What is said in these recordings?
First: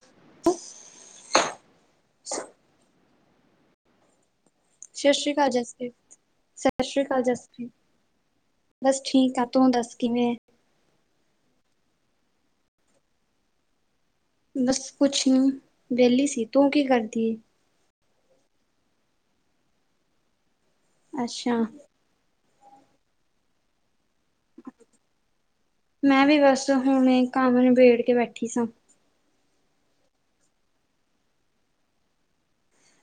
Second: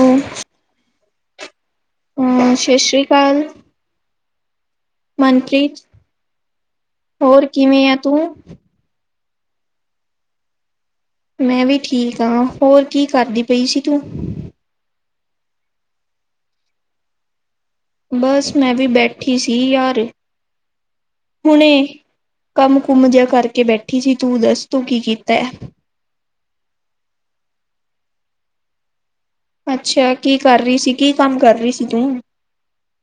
ਹੂੰ ਸਤਿ ਸ਼੍ਰੀ ਅਕਾਲ, ਫਲ, ਸਤਿ ਸ਼੍ਰੀ ਕਾਲ ਜੱਸੀ ਸਤਿ ਸ਼੍ਰੀ ਅਕਾਲ ਹੋਰ ਜੂੱਸੀ, ਕਿਵੇਂ ਆ ਤੂੰ ਠੀਕ ਆ, ਤੂੰ ਦੱਸ ਕਿਵੇਂ ਐ? ਮੈਂ ਵੀ ਠੀਕ ਹਾਂ, ਹੋਰ ਕੀ ਕਰਦੀ ਪਈ ਸੀ ਤੂੰ? ਬਸ ਕੁਛ ਨੀ ਵਿਹਲੀ ਸੀ, ਤੂੰ ਕੀ ਕਰਦੀ ਐ? ਬਸ ਮੈਂ ਵੀ ਬੈਠੀ ਸੀ ਯਾਰ, ਅੱਛਾ, ਹੁਣੇ ਕੰਮ ਕੁਮ ਜਿਹਾ ਕਰਕੇ ਬੈਠੀ ਸੀ। ਤੂੰ ਦੱਸ ਤੂੰ ਕੀ ਕੀਤਾ ਹੈ ਮੈਂ ਵੀ ਬਸ ਹੁਣ ਕੰਮ ਨਿਬੇੜ ਕੇ ਕੇ ਬੈਠੀ ਸਾਂ, ਅੱਛਾ ਕੀ ਕਰ ਰਹੀ ਸੀ, ਕੀ ਕੰਮ ਕਰ ਰਹੀ ਸੀ ਤੂੰ?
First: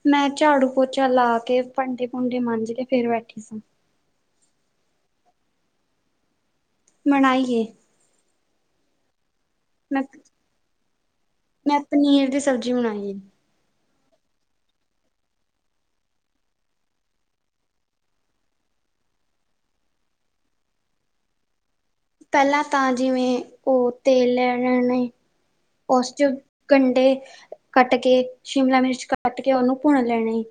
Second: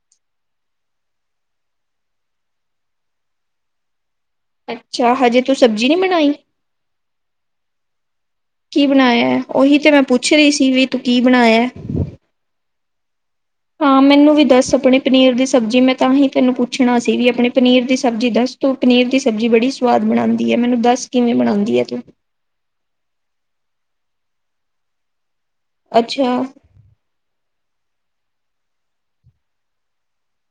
ਮੈਂ ਝਾੜੂ ਪੋਚਾ ਲਾ ਕੇ ਭਾਂਡੇ ਭੂੰਡੇ ਮਾਜ ਕੇ ਫੇਰ ਬੈਠੀ ਸੀ। ਅੱਛਾ ਹਜੇ ਤੂੰ ਸਬਜ਼ੀ ਨੀ ਬਣਾਈ। ਮਨਾਈਏ, ਕੀ ਬਣਾਇਆ? ਉਹੀ ਤੇ ਮੈਂ ਪੁੱਛ ਰਹੀ ਸੀ, ਵੀ ਤੂੰ ਕੀ ਬਣਾਇਆ? ਭੁਜੀ ਬਣਾਈ ਐ, ਹਾਂ ਮੈਨੂੰ ਵੀ ਦੱਸ ਆਪਣੇ ਪਨੀਰ ਦੀ ਸਬਜ਼ੀ ਮੈਂ ਤਾਂ ਹੀ ਤੈਨੂੰ ਪੁੱਛਣਾ ਸੀ ਵੀ ਆਪਣੇ ਪਨੀਰ ਦੀ ਸਬਜ਼ੀ ਦਸ ਤੂੰ ਪਨੀਰ ਦੀ ਸਬਜ਼ੀ ਬੜੀ ਸੁਵਾਦ ਬਣਾਦੀ ਹੈ ਮੈਨੂੰ ਦੱਸ ਕਿਵੇਂ ਬਣਾਦੀ ਹੈ ਤੂੰ। ਪਹਿਲਾਂ ਤਾਂ ਜਿਵੇਂ ਉਹ ਤੇਲ ਲੈ ਲੈਣਾ ਨੇ, ਉਸ ਚੋ ਅੱਛਾ ਕੰੰਡੇ ਕੱਟ ਕੇ ਸ਼ਿਮਲਾ ਮਿਰਚ, ਕੱਟ ਕੇ ਉਹਨੂੰ ਭੁੰਨ ਲੈਣਾ ਈ।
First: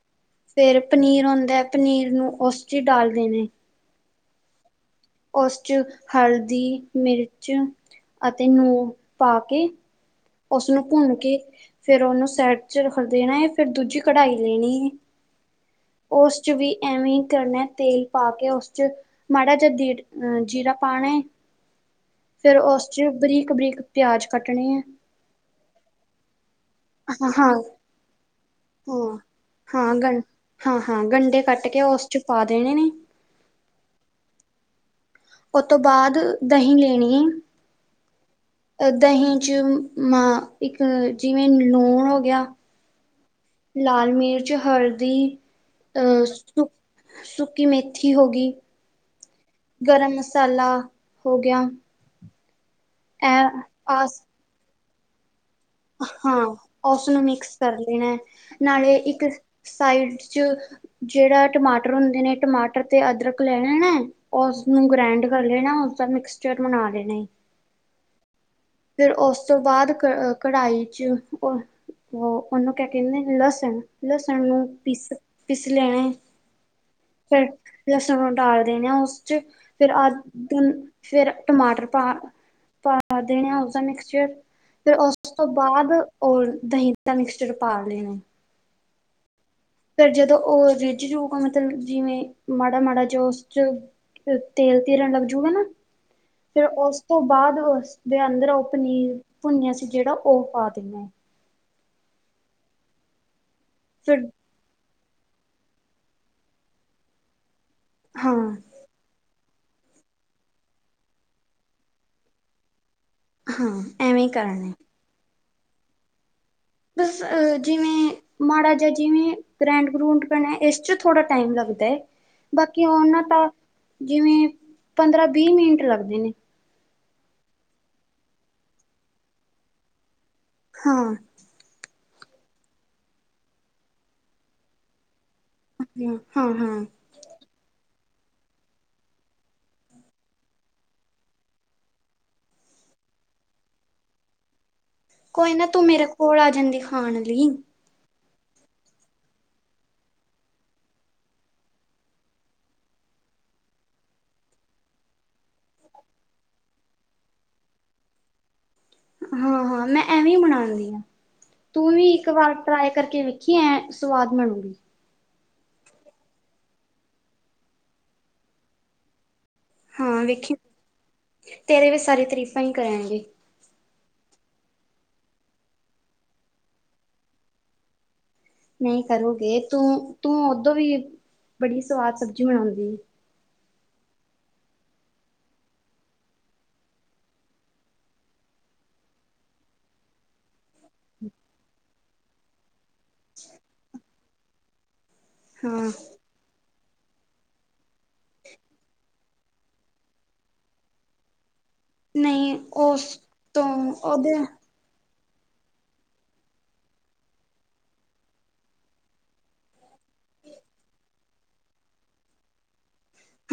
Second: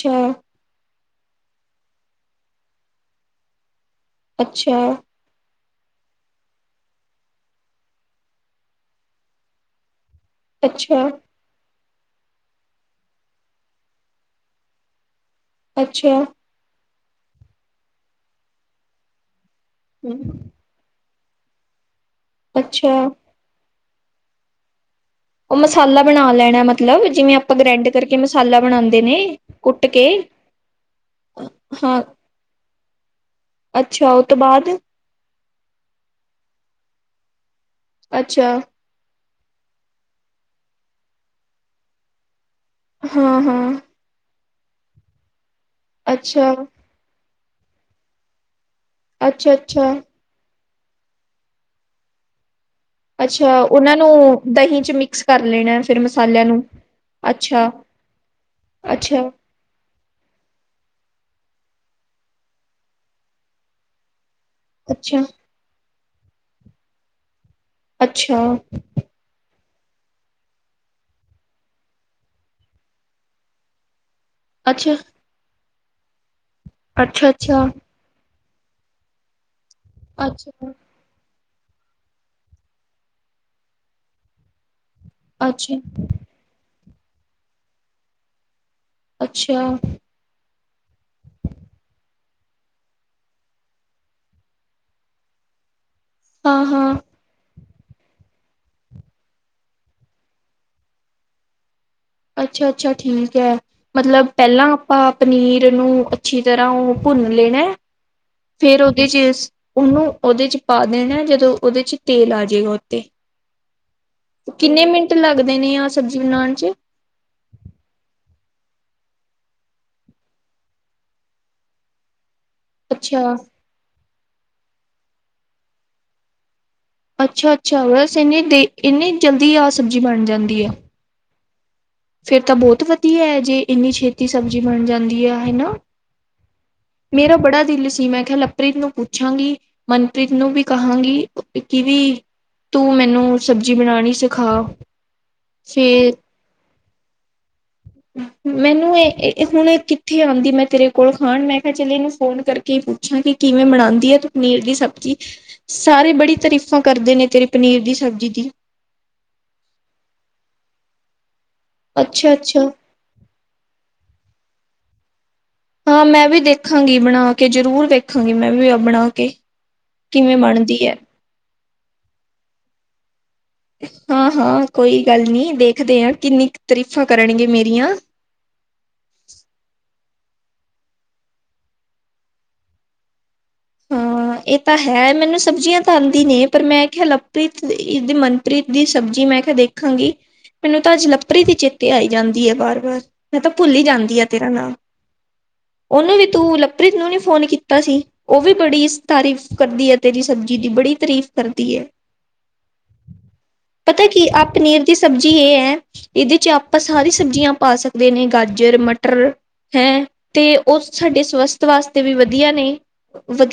ਛਾ। ਪਨੀਰ ਹੁੰਦਾ ਹੈ, ਪਨੀਰ ਨੂੰ ਉਸ ਚ ਹੀ ਡਾਲ ਦੇਣੇ। ਅੱਛਾ। ਉਸ ਚ ਹਲਦੀ, ਮਿਰਚ, ਅਤੇ ਨੂੰ ਪਾ ਕੇ ਉਸਨੂੰ ਅੱਛਾ ਭੁੰਨ ਕੇ ਫਿਰ ਉਹਨੂੰ ਸਾਇਡ ਚ ਰੱਖ ਦੇਣਾ, ਹੈ, ਫਿਰ ਦੂਜੀ ਕੜਾਈ ਲੈਣੀ ਏ। ਅੱਛਾ ਉਸ ਚ ਵੀ ਐਵੇ ਥੋੜੀ ਨ, ਤੇਲ ਪਾ ਉਸ ਵਿਚ ਮਾੜਾ ਜੇ ਦੀਡ। ਹਮ, ਫਿਰ ਉਸ ਅੱਛਾ ਚ ਬਰੀਕ, ਬਰੀਕ, ਪਿਆਜ ਕੱਟਣੇ ਏ। ਉਹ ਮਸਾਲਾ ਬਣਾ ਲੈਣਾ, ਮਤ ਹਾਂ-ਹਾਂ ਜਿਵੇਂ ਆਪਾਂ ਗ੍ਰੈਂਡ ਕਰਕੇ ਮਸਾਲਾ ਹਾਂ। ਬਣਾਉਂਦੇ ਨੇ, ਹਾਂ ਕੁੱਟ ਹਾਂ ਕੇ, ਗੰ ਹਾਂ-ਹਾਂ ਗੰਢੇ ਕੱਟ ਕੇ ਹਾਂ, ਉਸ ਚ ਪਾ ਦੇਣੇ ਨੇ। ਅੱਛਾ ਉਹ ਤੋਂ ਬਾਅਦ ਉਤੋਂ ਤੋਂ ਬਾਅਦ ਦਹੀਂ ਲੈਣੀ ਏ। ਅੱਛਾ। ਜੁਮਾ, ਇੱਕ ਜਿਵੇਂ ਲੂਣ ਹੋ ਗਿਆ। ਹਾਂ ਹਾਂ। ਤੇ, ਹਲਦੀ। ਅਹ ਅੱਛਾ ਸੁੱਕ--ਸੁੱਕ। ਕਿ ਮੇਥੀ, ਹੋ ਗਈ। ਅੱਛਾ ਅੱਛਾ ਗਰਮ ਮਸਾਲਾ। ਹੋ ਗਿਆ। ਅੱਛਾ, ਇਹ ਉਹਨਾਂ ਆਸ ਨੂੰ ਦਹੀਂ ਚ ਮਿ ਹਾਂ, ਉਸਨੂੰ ਮਿਕਸ ਅੱਛਾ ਕਰ ਦੇਣਾ ਹੈ, ਨਾਲੇ ਅੱਛਾ, ਇੱਕ ਸਾਈਡ ਚ ਜਿਹੜਾ ਟਮਾਟਰ ਹੁੰਦੇ ਨੇ, ਟਮਾਟਰ ਤੇ ਅਦਰਕ ਲੈਣਾ ਐ। ਉਸਨੂੰ ਅੱਛਾ, ਗ੍ਰੈਂਡ ਕਰ ਲੈਣਾ, ਉਸਦਾ ਮਿਕਸਚਰ ਬਣਾ ਲਏ। ਨਈ। ਅੱਛਾ ਉਸ ਤੋਂ ਬਾਅਦ ਕ ਕੜਾਹੀ ਚ, ਉਹ ਉਹਨੂੰ ਕਹਿੰਦੇ ਲਸਣ। ਲੱਸਣ ਨੂੰ ਅੱਛਾ, ਪਿਸ--ਪਿਸ ਲੈਣੇ ਅੱਛਾ, ਫਿਰ ਅੱਛਾ। ਲਸਣ [unintelligible] ਆ ਉਸ ਚ ਫਿਰ ਅੱਜ ਅੱਛਾ, ਦਿਨ ਫਿਰ ਟਮਾਟਰ ਪਾ ਪਾ ਦੇਣੇ ਆ। ਉਸਦਾ ਮਿਕਸਚਰ ਫਿਰ ਉਸ ਤੋਂ ਅੱਛਾ, ਬਾਅਦ ਓਰ ਦਹੀਂ। ਤਾਂ ਮਿਕਸਚਰ ਪਾ ਲੈਨੇ ਅੱਛਾ, ਫੇਰ ਜਦੋਂ ਓ- ਰਿੱਜ ਜਊਗਾ ਮਤਲਬ ਜਿਵੇਂ ਮਾੜਾ ਮਾੜਾ ਜੋ ਉਸ 'ਚ ਤੇਲ ਤਿਰਨ ਲੱਗ ਜੂਗਾ ਨਾ। ਫੇਰ ਹਾਂ-ਹਾਂ, ਉਸ ਤੋਂ ਬਾਅਦ ਵ- ਦੇ ਅੰਦਰ ਓ ਪਨੀਰ ਭੁੰਨਿਆ ਸੀ ਜੇੜਾ ਓ ਪਾ ਦੇਣਾ। ਅੱਛਾ ਅੱਛਾ ਠੀਕ ਐ। ਫਿਰ ਮਤਲਬ ਪਹਿਲਾਂ- ਆਪਾ ਪਨੀਰ ਨੂੰ ਅੱਛੀ ਤਰ੍ਹਾਂ ਓ ਭੁੰਨ ਲੇਣਾ। ਹਾਂ ਫੇਰ ਉਦੇ' ਚ- ਓਨੂੰ ਉਦੇ 'ਚ ਪਾ ਦੇਣਾ ਜਦੋਂ ਉਦੇ 'ਚ ਤੇਲ ਆ ਜੇਗਾ। ਓਹ ਹਾਂ ਐਵੇਂ ਕਰਨਾ ਤੇ-ਕਿੰਨੇ ਮਿੰਟ ਲੱਗ- ਲਗਦੇ ਨੇ ਆ ਸਬਜ਼ੀ ਬਣਾਣ 'ਚ। ਬਸ ਜਿਵੇਂ ਮਾੜਾ ਜਿਆ ਜਿਵੇਂ ਗ੍ਰੈਂਡ ਗਰੂਡ ਬਣੇ ਏਸ 'ਚ ਥੋੜ੍ਹਾ ਟਾਈਮ ਲੱਗਦਾ ਏ। ਬਾਕੀ ਅੱਛਾ, ਉਨਾਂ ਤਾਂ ਜਿਵੇਂ ਪੰਦਰਾਂ ਵੀਹ ਮਿੰਟ ਲੱਗਦੇ ਨੇ। ਅੱਛਾ ਅੱਛਾ ਵੈਸੇ ਇੰਨੀ ਦੇ ਇਨੀ ਜਲਦੀ ਆਹ ਸਬਜ਼ੀ ਬਣ ਜਾਂਦੀ। ਐ। ਹਾਂ ਫੇਰ ਤਾਂ ਬਹੁਤ ਵਧੀਆ ਐ ਜੇ ਇੰਨੀ ਛੇਤੀ ਸਬਜ਼ੀ ਬਣ ਜਾਂਦੀ ਆ। ਹੈਨਾ ਹਾਂ ਹਾਂ ਹਾਂ ਮੇਰਾ ਬੜਾ ਦਿਲ ਸੀ ਮੈ- ਕਿਆ ਲਵਪ੍ਰੀਤ ਨੂੰ ਪੁੱਛਾਂਗੀ। ਮਨਪ੍ਰੀਤ ਨੂੰ ਵੀ ਕਹਾਂਗੀ ਕਿ ਵੀ ਤੂੰ ਮੈਨੂੰ ਸਬਜ਼ੀ ਬਣਾਣੀ ਸਿਖਾ। ਕੋਈ ਨਾ ਤੂੰ ਮੇਰੇ ਫੇਰ ਕੋਲ ਆ ਜਾਂਦੀ। ਖਾਣ ਲਈ। ਮੈਨੂੰ ਏ ਏ ਹੁਣ ਕਿੱਥੇ ਆਂਦੀ ਮੈਂ ਤੇਰੇ ਕੋਲ ਖਾਣ, ਮੈਂ ਕਿਹਾ ਚਲੇ ਇਹਨੂੰ ਫੋਨ ਕਰਕੇ ਪੁੱਛਾਂ ਕਿ ਕਿਵੇਂ ਬਨਾਦੀ ਆ ਤੂੰ ਪਨੀਰ ਦੀ ਸਬਜ਼ੀ। ਸਾਰੇ ਬੜੀ ਤਾਰੀਫ਼ਾਂ ਕਰਦੇ ਨੇ ਤੇਰੇ ਪਨੀਰ ਦੀ ਸਬਜ਼ੀ ਦੀ। ਹਾਂ ਹਾਂ ਮੈਂ ਐਵੇਂ ਬਨਾਂਣੀ ਆਂ। ਤੂੰ ਵੀ ਇੱਕ ਅੱਛਾ ਵਾਰ ਅੱਛਾ ਟਰਾਏ ਕਰਕੇ ਵੇਖੀ ਐ ਸਵਾਦ ਬਣੂਗੀ। ਹਾਂ ਮੈਂ ਵੀ ਦੇਖਾਂਗੀ ਬਣਾ ਕੇ ਜ਼ਰੂਰ ਵੇਖਾਂਗੀ ਮੈਂ ਵੀ ਬਣਾ ਕੇ। ਹਾਂ ਕਿਵੇਂ ਵੇਖੀ ਬਣਦੀ ਐ। ਤੇਰੇ ਵੀ ਸਾਰੇ ਤਰੀਫਾਂ ਈ ਕਰਾਂਗੇ। ਹਾਂ ਹਾਂ ਕੋਈ ਗੱਲ ਨੀ ਦੇਖਦੇ ਆ। ਕਿੰਨੀ ਕੀ ਤਾਰੀਫ਼ਾਂ ਕਰਨਗੇ ਮੇਰੀਆਂ। ਨਹੀਂ ਕਰੂਗੇ ਤੂੰ- ਤੂੰ ਓਦੋਂ ਵੀ ਬੜੀ ਸਵਾਦ ਸਬਜ਼ੀ ਬਣਾਉਂਦੀ ਏ। ਹਾਂ ਏ ਤਾਂ ਹੈ ਮੈਨੂੰ ਸਬਜ਼ੀਆਂ ਤਾਂ ਆਂਦੀ ਨੇ। ਪਰ ਮੈਂ ਕਿਹਾ ਲਵਪ੍ਰੀਤ ਇਹਦੀ ਮਨਪ੍ਰੀਤ ਦੀ ਸਬਜ਼ੀ ਮੈਂ ਕਿਆ ਦੇਖਾਂਗੀ। ਮੈਨੂੰ ਤਾਂ ਅੱਜ ਲਵਪ੍ਰੀਤ ਈ ਚੇਤੇ ਆਈ। ਜਾਂਦੀ ਐ, ਬਾਰ ਵਾਰ ਮੈਂ ਤਾਂ ਭੁੱਲ ਹੀ ਜਾਂਦੀ ਆ ਤੇਰਾ ਨਾਂ ਹਾਂ ਉਹਨੂੰ ਵੀ ਤੂੰ ਲ ਪ੍ਰਿਤ ਨੂੰ ਨੇ ਫੋਨ ਕੀਤਾ ਸੀ। ਤਾਰੀਫ ਕਰਦੀ ਐ, ਤੇਰੀ ਸਬਜ਼ੀ ਦੀ ਬੜੀ ਤਾਰੀਫ ਕਰ ਨਈਂ ਉਸ ਤੋਂ ਪਤਾ ਕੀ ਉਹਦੇ ਆਹ ਪਨੀਰ ਦੀ ਸਬਜ਼ੀ ਇਹ ਐ, ਇਹਦੇ ਚ ਆਪਾਂ ਸਾਰੀ ਸਬਜ਼ੀਆਂ ਪਾ ਸਕਦੇ ਨੇ ਗਾਜਰ, ਮਟਰ ਹੈਂ? ਤੇ ਉਹ ਸਾਡੇ ਸਵਸਥ ਵਾਸਤੇ ਵੀ ਵਧੀਆ ਨੇਂ।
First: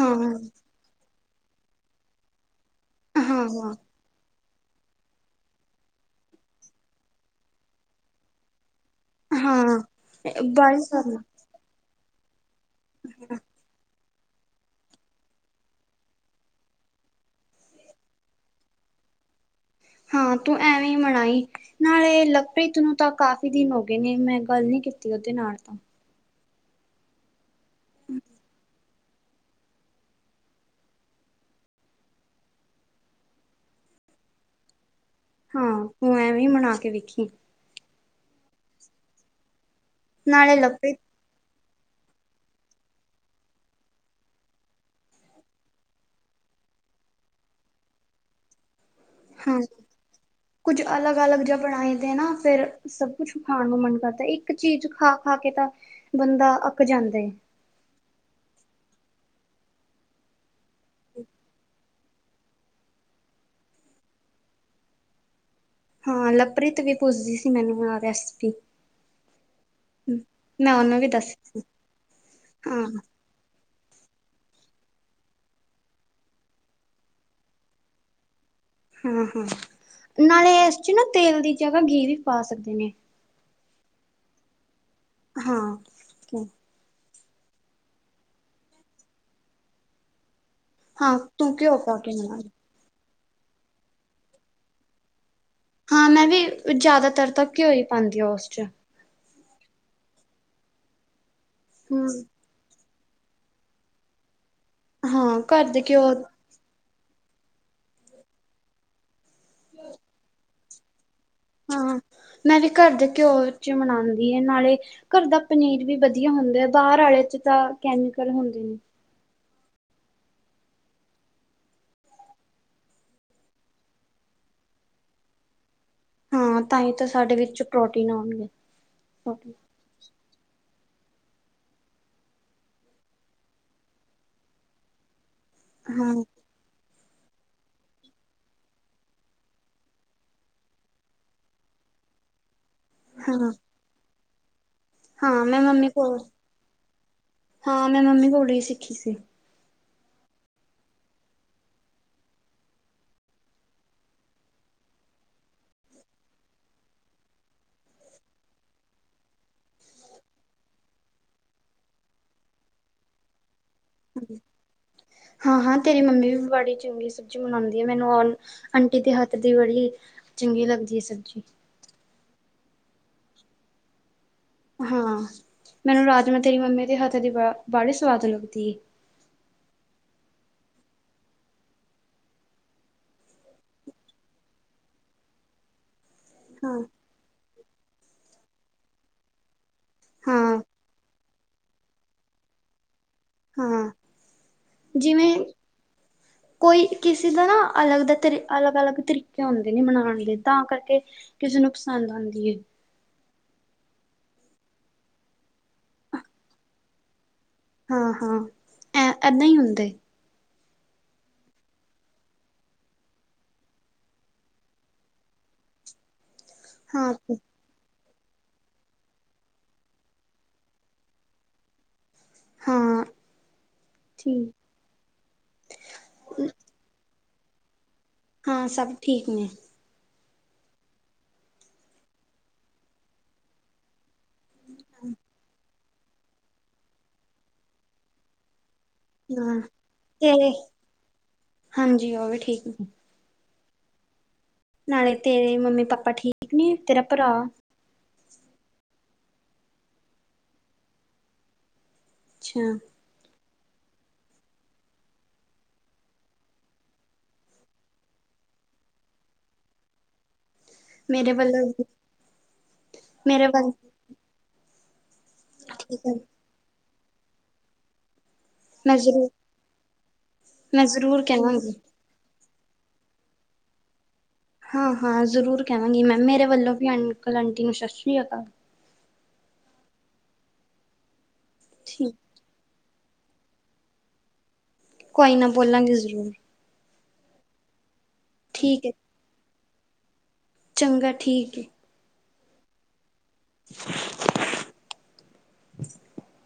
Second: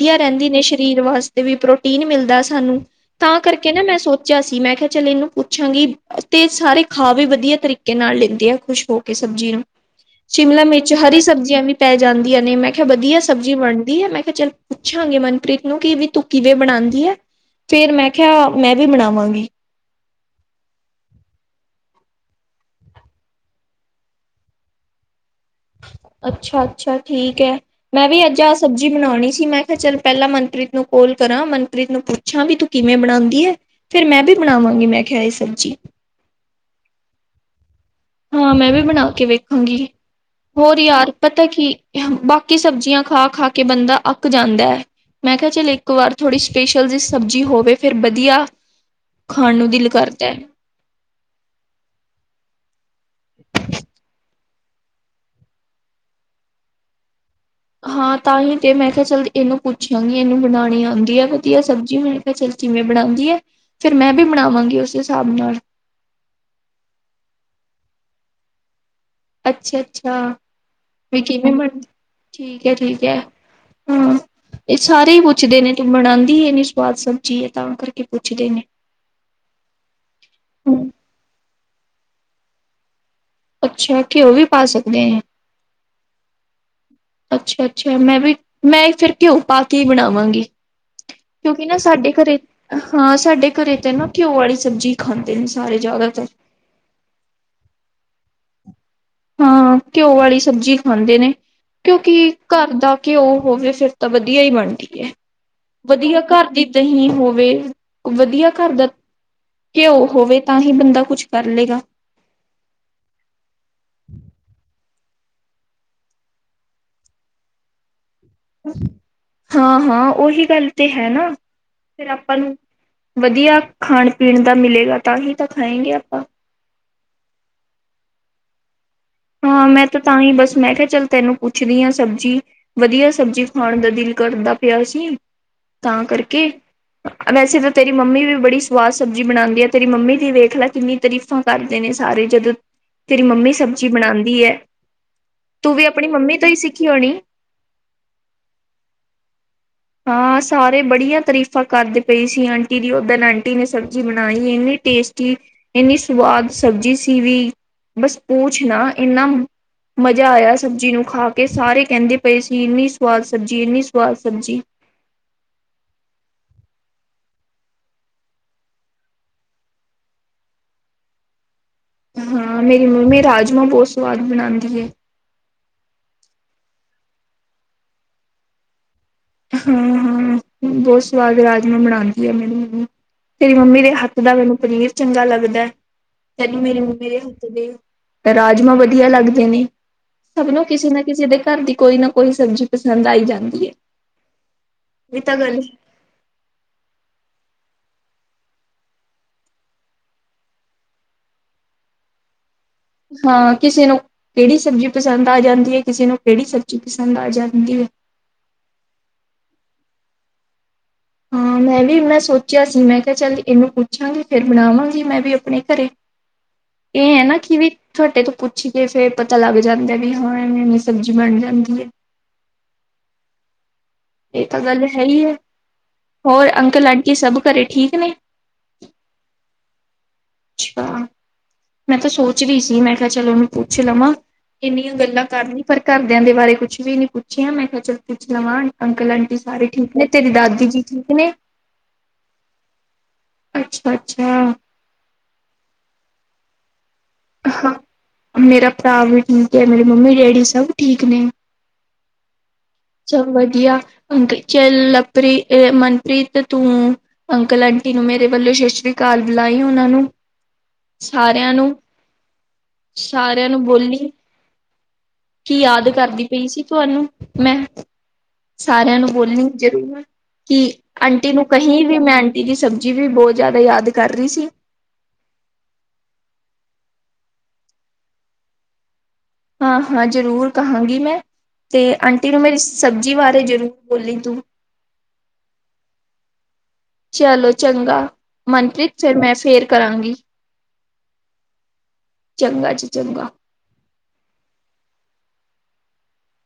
ਹਾਂ ਰਹਿੰਦੀ ਨੇ ਸਰੀਰ ਵਾਸ ਤੇ ਵੀ ਪ੍ਰੋਟੀਨ ਮਿਲਦਾ ਸਾਨੂੰ ਤਾਂ ਹਾਂ ਕਰਕੇ ਹਾਂ ਨਾਂ ਮੈਂ ਸੋਚ ਆ ਸੀ। ਮੈਂ ਕਿਹਾ ਚੱਲ ਇਹਨੂੰ ਪੁੱਛਾਂਗੀ ਤੇ ਸਾਰੇ ਖਾ ਵੀ ਵਧੀਆ ਤਰੀਕੇ ਨਾਲ ਲੈਂਦੇ ਆਂ ਖੁਸ਼ ਹੋ ਕੇ ਸਬਜ਼ੀ ਨੂੰ ਹਾਂ ਸ਼ਿਮਲਾ ਬਾਈ ਮਿਰਚ ਸਰ ਹਰੀ ਸਬਜ਼ੀਆਂ ਵੀ ਪੈ ਜਾਂਦੀਆਂ ਨੇ ਮੈਂ ਕਿਹ ਵਧੀਆ ਸਬਜ਼ੀ ਬਣਦੀ ਐ। ਮੈਂ ਚੱਲ ਪੁੱਛਾਂਗੇ ਮਨਪ੍ਰੀਤ ਨੂੰ ਕਿ ਵੀ ਤੂੰ ਕਿਵੇਂ ਬਣਾਂਦੀ ਐ ਫਿਰ ਮੈਂ ਕਿਹਾ ਮੈਂ ਵੀ ਬਣਾਵਾਂਗੀ। ਹਾਂ, ਤੂੰ ਐਵੇਂ ਮਨਾਈ ਨਾਲੇ ਲਖਪ੍ਰੀਤ ਨੂੰ ਤਾਂ ਕਾਫ਼ੀ ਦਿਨ ਹੋ ਗਏ ਨੇ ਮੈਂ ਗੱਲ ਨੀ ਕੀਤੀ ਉਹਦੇ ਨਾਲ ਤਾਂ ਅੱਛਾ ਅੱਛਾ ਠੀਕ ਐ। ਮੈਂ ਵੀ ਅੱਜ ਆ ਸਬਜ਼ੀ ਜੀ ਬਣਾਉਣੀ ਸੀ ਮੈਂ ਕਿਹਾ ਚੱਲ ਪਹਿਲਾਂ ਮਨਪ੍ਰੀਤ ਨੂੰ ਕਾੱਲ ਕਰਾਂ, ਮਨਪ੍ਰੀਤ ਨੂੰ ਪੁੱਛਾਂ ਵੀ ਤੂੰ ਕਿਵੇਂ ਬਣਾਂਦੀ ਐ ਫ਼ਿਰ ਮੈਂ ਵੀ ਬਣਾਵਾਂਗੀ ਮੈਂ ਕਿਹਾ ਇਹ ਸਬਜ਼ੀ ਹਾਂ, ਤੂੰ ਐਵੇਂ ਮਨਾ ਕੇ ਵੇਖੀਂ। ਹਾਂ ਮੈਂ ਵੀ ਬਣਾ ਕੇ ਵੇਖਾਂਗੀ। ਨਾਲੇ ਹੋਰ ਲਵਪ੍ਰੀਤ ਯਾਰ ਪਤਾ ਕੀ ਬਾਕੀ ਸਬਜ਼ੀਆਂ ਖਾ ਖਾ ਕੇ ਬੰਦਾ ਅੱਕ ਜਾਂਦਾ ਐ, ਮੈਂ ਕਿਹਾ ਚੱਲ ਇੱਕ ਵਾਰ ਥੋੜ੍ਹੀ ਸਪੇਸ਼ਲ ਜ ਸਬਜ਼ੀ ਹੋਵੇ ਫਿਰ ਵਧੀਆ ਖਾਣ ਹਾਂ, ਨੂੰ ਦਿਲ ਕਰਦਾ। ਕੁੱਝ ਅਲੱਗ-ਅਲੱਗ ਜ ਬਣਾਈ ਦੇ ਨਾ ਫੇਿਰ ਸਭ ਕੁਛ ਖਾਣ ਨੂੰ ਮਨ ਕਰਦਾ। ਇੱਕ ਚੀਜ਼ ਖਾ-ਖਾ ਕੇ ਤਾਂ ਬੰਦਾ ਅੱਕ ਜਾਂਦਾ। ਹਾਂ, ਤਾਂ ਹੀ ਤੇ ਮੈਂ ਕਿਹਾ ਚੱਲ ਇਹਨੂੰ ਪੁੱਛਿਆਗੀਂ ਇਹਨੂੰ ਬਣਾਣੀ ਆਂਦੀਆਂ ਵਧੀਆ ਸਬਜ਼ੀ ਬਨਾਂਨੀ ਚੱਲ ਜਿਵੇਂ ਬਣਾਂਦੀ ਐ ਫੇਿਰ ਮੈਂ ਵੀ ਬਣਾਵਾਂਗੀ ਉਸ ਹਿਸਾਬ ਨਾਲ ਹਾਂ ਲਪ੍ਰੀਤ ਵੀ ਪੁੱਜਦੀ ਸੀ ਮੈਨੂੰ ਨਾ ਰੈਸਪੀ ਅੱਛਾ ਅੱਛਾ, ਮੈਂ ਉਹਨੂੰ ਵੀ ਵੀਂ ਦੱਸ ਕਿਵੇਂ ਠੀਕ ਐ, ਹਾਂ ਠੀਕ ਐ। ਹਂ, ਇਹ ਸਾਰੇ ਈ ਪੁੱਛਦੇ ਨੇਂ ਤੂੰ ਬਣਾਂਦੀ ਇੰਨੀ ਸਵਾਦ ਸਬਜ਼ੀ ਐ ਤਾਂ ਕਰਕੇ ਪੁੱਛਦੇ ਨੇਂ ਹਾਂ ਹਾਂ ਨਾਲੇ ਇਸ ਚ ਨਾ ਤੇਲ ਦੀ ਜਗ੍ਹਾ ਘੀ ਵੀ ਪਾ ਸਕਦੇ ਨੇ ਅੱਛਾ ਘਿਓ ਵੀ ਪਾ ਸਕ ਹਾਂ। ਅੱਛਾ ਅੱਛਾ ਮੈਂ ਵੀ ਮੈਂ ਫਿਰ ਘਿਓ ਪਾ ਕੇ ਹੀ ਬਣਾਵਾਂਗੀ। ਹਾਂ ਤੂੰ ਕਿਉਂਕਿ ਘਿਓ ਨਾ ਪਾ ਸਾਡੇ ਕੇ ਘਰੇ ਮ ਹਾਂ ਸਾਡੇ ਘਰੇ ਤੇ ਨਾ ਘਿਓ ਵਾਲੀ ਸਬਜ਼ੀ ਖਾਂਦੇ ਨੇ। ਸਾਰੇ ਹਾਂ ਜ਼ਿਆਦਾਤਰ ਮੈਂ ਵੀ ਜ਼ਿਆਦਾਤਰ ਤਾਂ ਘਿਓ ਹੀ ਪਾਂਦੀ ਆ ਉਸ ਚ ਹਾਂ ਘਿਓ ਵਾਲੀ ਸਬਜ਼ੀ ਖਾਂਦੇ ਨੇ। ਹਮ ਕਿਉਂਕਿ ਘਰ ਦਾ ਘਿਓ ਹੋਵੇ ਫਿਰ ਤਾਂ ਵਧੀਆ ਹੀ ਬਣ ਠੀਕ ਹੈ ਹਾਂ ਘਰ ਦੇ ਘਿਓ ਵਧੀਆ ਘਰ ਦੀ ਦਹੀ ਹੋਵੇ ਵਧੀਆ ਘਰ ਦਾ ਘਿਓ ਹੋਵੇ। ਤਾਂ ਹੀ ਬੰਦਾ ਕੁੱਛ ਹਾਂ ਮੈਂ ਵੀ ਘਰ ਦੇ ਘਿਓ ਚ ਮਨਾਂਦੀ ਹੈ ਨਾਲੇ ਘਰ ਦਾ ਪਨੀਰ ਵੀ ਵਧੀਆ ਹੁੰਦਾ ਹੈ ਬਾਹਰ ਆਲੇ ਚ ਤਾਂ ਕੈਮੀਕਲ ਹੁੰਦੇ ਨੇ। ਹਾਂ ਹਾਂ ਉਹੀ ਗੱਲ ਤੇ ਹੈ ਨਾ ਫਿਰ ਆਪਾਂ ਨੂੰ ਵਧੀਆ ਖਾਣ ਪੀਣ ਦਾ ਮਿਲੇਗਾ ਤਾਂ ਹੀ ਤਾਂ ਖਾਏਗੇ ਆਪਾਂ। ਹਾਂ ਤਾਂ ਹੀ ਤਾਂ ਸਾਡੇ ਵਿੱਚ ਪ੍ਰੋਟੀਨ ਆਉਣਗੇ ਹਾਂ ਮੈਂ ਤਾਂ ਤਾਂ ਹੀ ਬੱਸ ਮੈਂ ਕਿਹਾ ਚੱਲ ਤੈਨੂੰ ਪੁੱਛਦੀ ਹਾਂ ਸਬਜ਼ੀ ਵਧੀਆ ਸਬਜ਼ੀ ਖਾਣ ਦਾ ਦਿਲ ਕਰਦਾ ਪਿਆ ਸੀ। ਤਾਂ ਹਾਂ ਕਰਕੇ ਵੈਸੇ ਤਾਂ ਤੇਰੀ ਮੰਮੀ ਵੀ ਬੜੀ ਸਵਾਦ ਸਬਜ਼ੀ ਬਣਾਂਦੀ ਆ ਤੇਰੀ ਮੰਮੀ ਦੀ ਵੇਖ ਲੈ ਕਿੰਨੀ ਤਾਰੀਫ਼ਾਂ ਕਰਦੇ ਨੇ ਸਾਰੇ ਜਦੋਂ ਤੇਰੀ ਹਾਂ ਮੰਮੀ ਸਭ ਬਣਾਦੀ ਆ ਹਾਂ ਮੈਂ ਮੰਮੀ ਕੋਲ ਸਿੱਖੀ ਹੋਣੀ। ਹਾਂ ਮੈਂ ਮੰਮੀ ਕੋਲ ਹੀ ਸਿੱਖੀ ਸੀ। ਹਾਂ ਸਾਰੇ ਬੜੀਆਂ ਤਾਰੀਫ਼ਾਂ ਕਰਦੇ ਪਏ ਸੀ ਆਂਟੀ ਦੀ ਓਦਣ ਆਂਟੀ ਨੇ ਸਬਜ਼ੀ ਬਣਾਈ ਇੰਨੀ ਟੇਸਟੀ ਇੰਨੀ ਸਵਾਦ ਸਬਜ਼ੀ ਸੀ ਵੀ ਬਸ ਪੂਛ ਨਾ ਇੰਨਾ ਮਜ਼ਾ ਆਇਆ ਸਬਜ਼ੀ ਨੂੰ ਖਾ ਕੇ ਸਾਰੇ ਕਹਿੰਦੇ ਪਏ ਸੀ ਇੰਨੀ ਸਵਾਦ ਸਬਜ਼ੀ ਇੰਨੀ ਸਵਾਦ ਸਬਜ਼ੀ। ਹਾਂ ਹਾਂ ਤੇਰੀ ਮੰਮੀ ਵੀ ਬੜੀ ਚੰਗੀ ਸਬਜ਼ੀ ਬਣਾਂਦੀ ਆ ਮੈਨੂੰ ਆਂਟੀ ਦੇ ਹੱਥ ਦੀ ਬੜੀ ਚੰਗੀ ਲੱਗਦੀ ਹੈ ਸਬਜ਼ੀ। ਹਾਂ ਮੇਰੀ ਮੰਮੀ ਰਾਜਮਾਂ ਬਹੁਤ ਸਵਾਦ ਬਣਾਉਂਦੀ ਹੈ। ਹਾਂ। ਮੈਨੂੰ ਰਾਜਮਾ ਤੇਰੀ ਮੰਮੀ ਦੇ ਹੱਥ ਦੀ ਬ ਵਾਲੇ ਸਵਾਦ ਲੱਗਦੀ ਹੈ। ਹਾਂ ਹਾਂ ਬਹੁਤ ਸਵਾਦ ਰਾਜਮਾਂ ਬਣਾਉਂਦੀ ਆ ਮੈਨੂੰ ਮੰਮੀ ਤੇਰੀ ਮੰਮੀ ਦੇ ਹੱਥ ਦਾ ਮੈਨੂੰ ਪਨੀਰ ਚੰਗਾ ਲੱਗਦਾ ਹੈ। ਤੈਨੂੰ ਹਾਂ। ਮੇਰੇ ਮੰਮੀ ਦੇ ਰਾਜਮਾਂ ਵਧੀਆ ਲੱਗਦੇ ਨੇ। ਸਭ ਨੂੰ ਹਾਂ-ਹਾਂ ਕਿਸੇ ਨਾ ਕਿਸੇ ਦੇ ਘਰ ਦੀ ਕੋਈ ਨਾ ਕੋਈ ਸਬਜ਼ੀ ਪਸੰਦ ਆਈ ਜਾਂਦੀ ਏ। ਜਿਵੇਂ, ਕੋਈ ਕਿਸੇ ਦਾ ਨਾ ਅਲੱਗ ਦਾ ਤਰੀ ਅਲੱਗ-ਅਲੱਗ ਤਰੀਕੇ ਹੁੰਦੇ ਨੇ ਬਨਾਣ ਦੇ ਤਾਂ ਕਰਕੇ ਕਿਸੇ ਨੂੰ ਪਸੰਦ ਆਦੀ ਏ। ਹਾਂ ਕਿਸੇ ਨੂੰ ਕਿਹੜੀ ਸਬਜ਼ੀ ਪਸੰਦ ਆ ਜਾਂਦੀ ਹੈ ਕਿਸੇ ਨੂੰ ਕਿਹੜੀ ਸਬਜ਼ੀ ਪਸੰਦ ਆ ਜਾਂਦੀ ਐ। ਹਾਂ-ਹਾਂ ਐ ਏਦਾਂ ਹੀ ਹੁੰਦਾ। ਤੇ, ਹਾਂ ਮੈਂ ਵੀ ਮੈਂ ਸੋਚਿਆ ਸੀ ਮੈਂ ਕਿਹਾ ਚੱਲ ਇਹਨੂੰ ਪੁੱਛਾਂਗੀ ਫਿਰ ਬਣਾਵਾਂਗੀ ਮੈਂ ਵੀ ਆਪਣੇ ਘਰੇ। ਇਹ ਹੈ ਨਾ ਹਾਂ-ਹਾਂ ਕਿਵੇ ਤੁਹਾਡੇ ਤੋਂ ਪੁੱਛ ਕੇ ਫੇਰ ਪਤਾ ਲੱਗ ਜਾਂਦਾ ਵੀ ਹਾਂ ਐਵੇਂ-ਐਵੇਂ ਸਬਜ਼ੀ ਬਣ ਜਾਂਦੀ ਏ। ਹਾਂ, ਇਹ ਤਾਂ ਗੱਲ ਹੈ ਹੀ ਹੈ ਹੋਰ ਅੰਕਲ ਅੰਟੀ ਸਭ ਘਰੇ ਠੀਕ, ਨੇ ਹਾਂ ਸਭ ਠੀਕ ਨੇ। ਅੱਛਾ ਮੈਂ ਤਾਂ ਸੋਚ ਰਹੀ ਸੀ ਮੈਂ ਕਿਹਾ ਚਲੋ ਪੁੱਛ ਲਵਾਂ। ਇੰਨੀਆਂ ਗੱਲਾਂ ਕਰਨੀ ਪਰ ਘਰਦਿਆਂ ਦੇ ਬਾਰੇ ਕੁੱਛ ਵੀ ਨੀ ਪੁੱਛਿਆ ਮੈਂ ਕਿਹਾ ਚਲ ਪੁੱਛ ਲਵਾਂ। ਅੰਕਲ ਆਂਟੀ ਹਾਂ। ਸਾਰੇ ਠੀਕ ਨੇ ਤੇਰੀ ਤੇ ਦਾਦੀ ਜੀ ਠੀਕ ਨੇ? ਹਾਂਜੀ ਉਹ ਵੀ ਠੀਕ ਨੇ, ਅੱਛਾ-ਅੱਛਾ। ਨਾਲੇ ਤੇਰੇ ਮੰਮੀ ਪਾਪਾ ਠੀਕ ਨੇ? ਤੇਰਾ ਭਰਾ? ਹਾਂ ਮੇਰਾ ਭਰਾ ਵੀ ਠੀਕ ਏ ਮੇਰੀ ਮੰਮੀ ਡੈਡੀ ਸਭ ਠੀਕ ਨੇ। ਅੱਛਾ, ਸਭ ਵਧੀਆ [unintelligible] ਮਨਪ੍ਰੀਤ ਤੂੰ ਅੰਕਲ ਆਂਟੀ ਨੂੰ ਮੇਰੇ ਵੱਲੋਂ ਸਤਿ ਸ੍ਰੀ ਅਕਾਲ ਬੁਲਾਈ ਉਹਨਾਂ ਨੂੰ। ਮੇਰੇ ਸਾਰਿਆਂ ਵੱਲੋਂ ਨੂੰ ਮੇਰੇ ਸਾਰਿਆਂ ਨੂੰ ਵੱਲ ਬੋਲੀ। ਕੀ ਯਾਦ ਠੀਕ ਹੈ ਕਰਦੀ ਪਈ ਸੀ ਤੁਹਾਨੂੰ। ਮੈਂ, ਮੈਂ ਸਾਰਿਆਂ ਨੂੰ ਜ਼ਰੂਰ ਬੋਲੀ ਜ਼ਰੂਰ। ਕਿ ਮੈਂ ਜ਼ਰੂਰ ਆਂਟੀ ਨੂੰ ਕਹਾਂਗੀ ਕਹੀ ਵੀ ਮੈਂ ਆਂਟ ਗੀ ਸਬਜ਼ੀ ਵੀ ਬਹੁਤ ਜ਼ਿਆਦਾ ਯਾਦ ਕਰ ਰਹੀ ਸੀ। ਹਾਂ ਹਾਂ ਜ਼ਰੂਰ ਕਹਾਂਗੀ ਮੈਂ ਮੇਰੇ ਵੱਲੋਂ ਅੰਕਲ ਆਂਟੀ ਨੂੰ ਸਤਿ ਸ਼੍ਰੀ ਅਕਾਲ। ਹਾਂ-ਹਾਂ ਜ਼ਰੂਰ ਕਹਾਂਗੀ ਮੈਂ। ਤੇ ਠੀਕ ਆਂਟੀ ਨੂੰ ਮੇਰੀ ਸਤ ਸ੍ਰੀ ਅਕਾਲ ਸਬਜ਼ੀ ਬਾਰੇ ਜ਼ਰੂਰ ਬੋਲੀ ਤੂੰ ਕੋਈ ਨਾ ਬੋਲਾਂਗੇ ਜ਼ਰੂਰ ਚਲੋ ਚੰਗਾ ਠੀਕ ਹੈ ਮਨਪ੍ਰੀਤ ਸਰ ਮੈਂ ਫੇਰ ਕਰਾਂਗੀ ਚੰਗਾ ਠੀਕ ਏ ਚੰਗਾ ਜੀ ਚੰਗਾ [inaudible]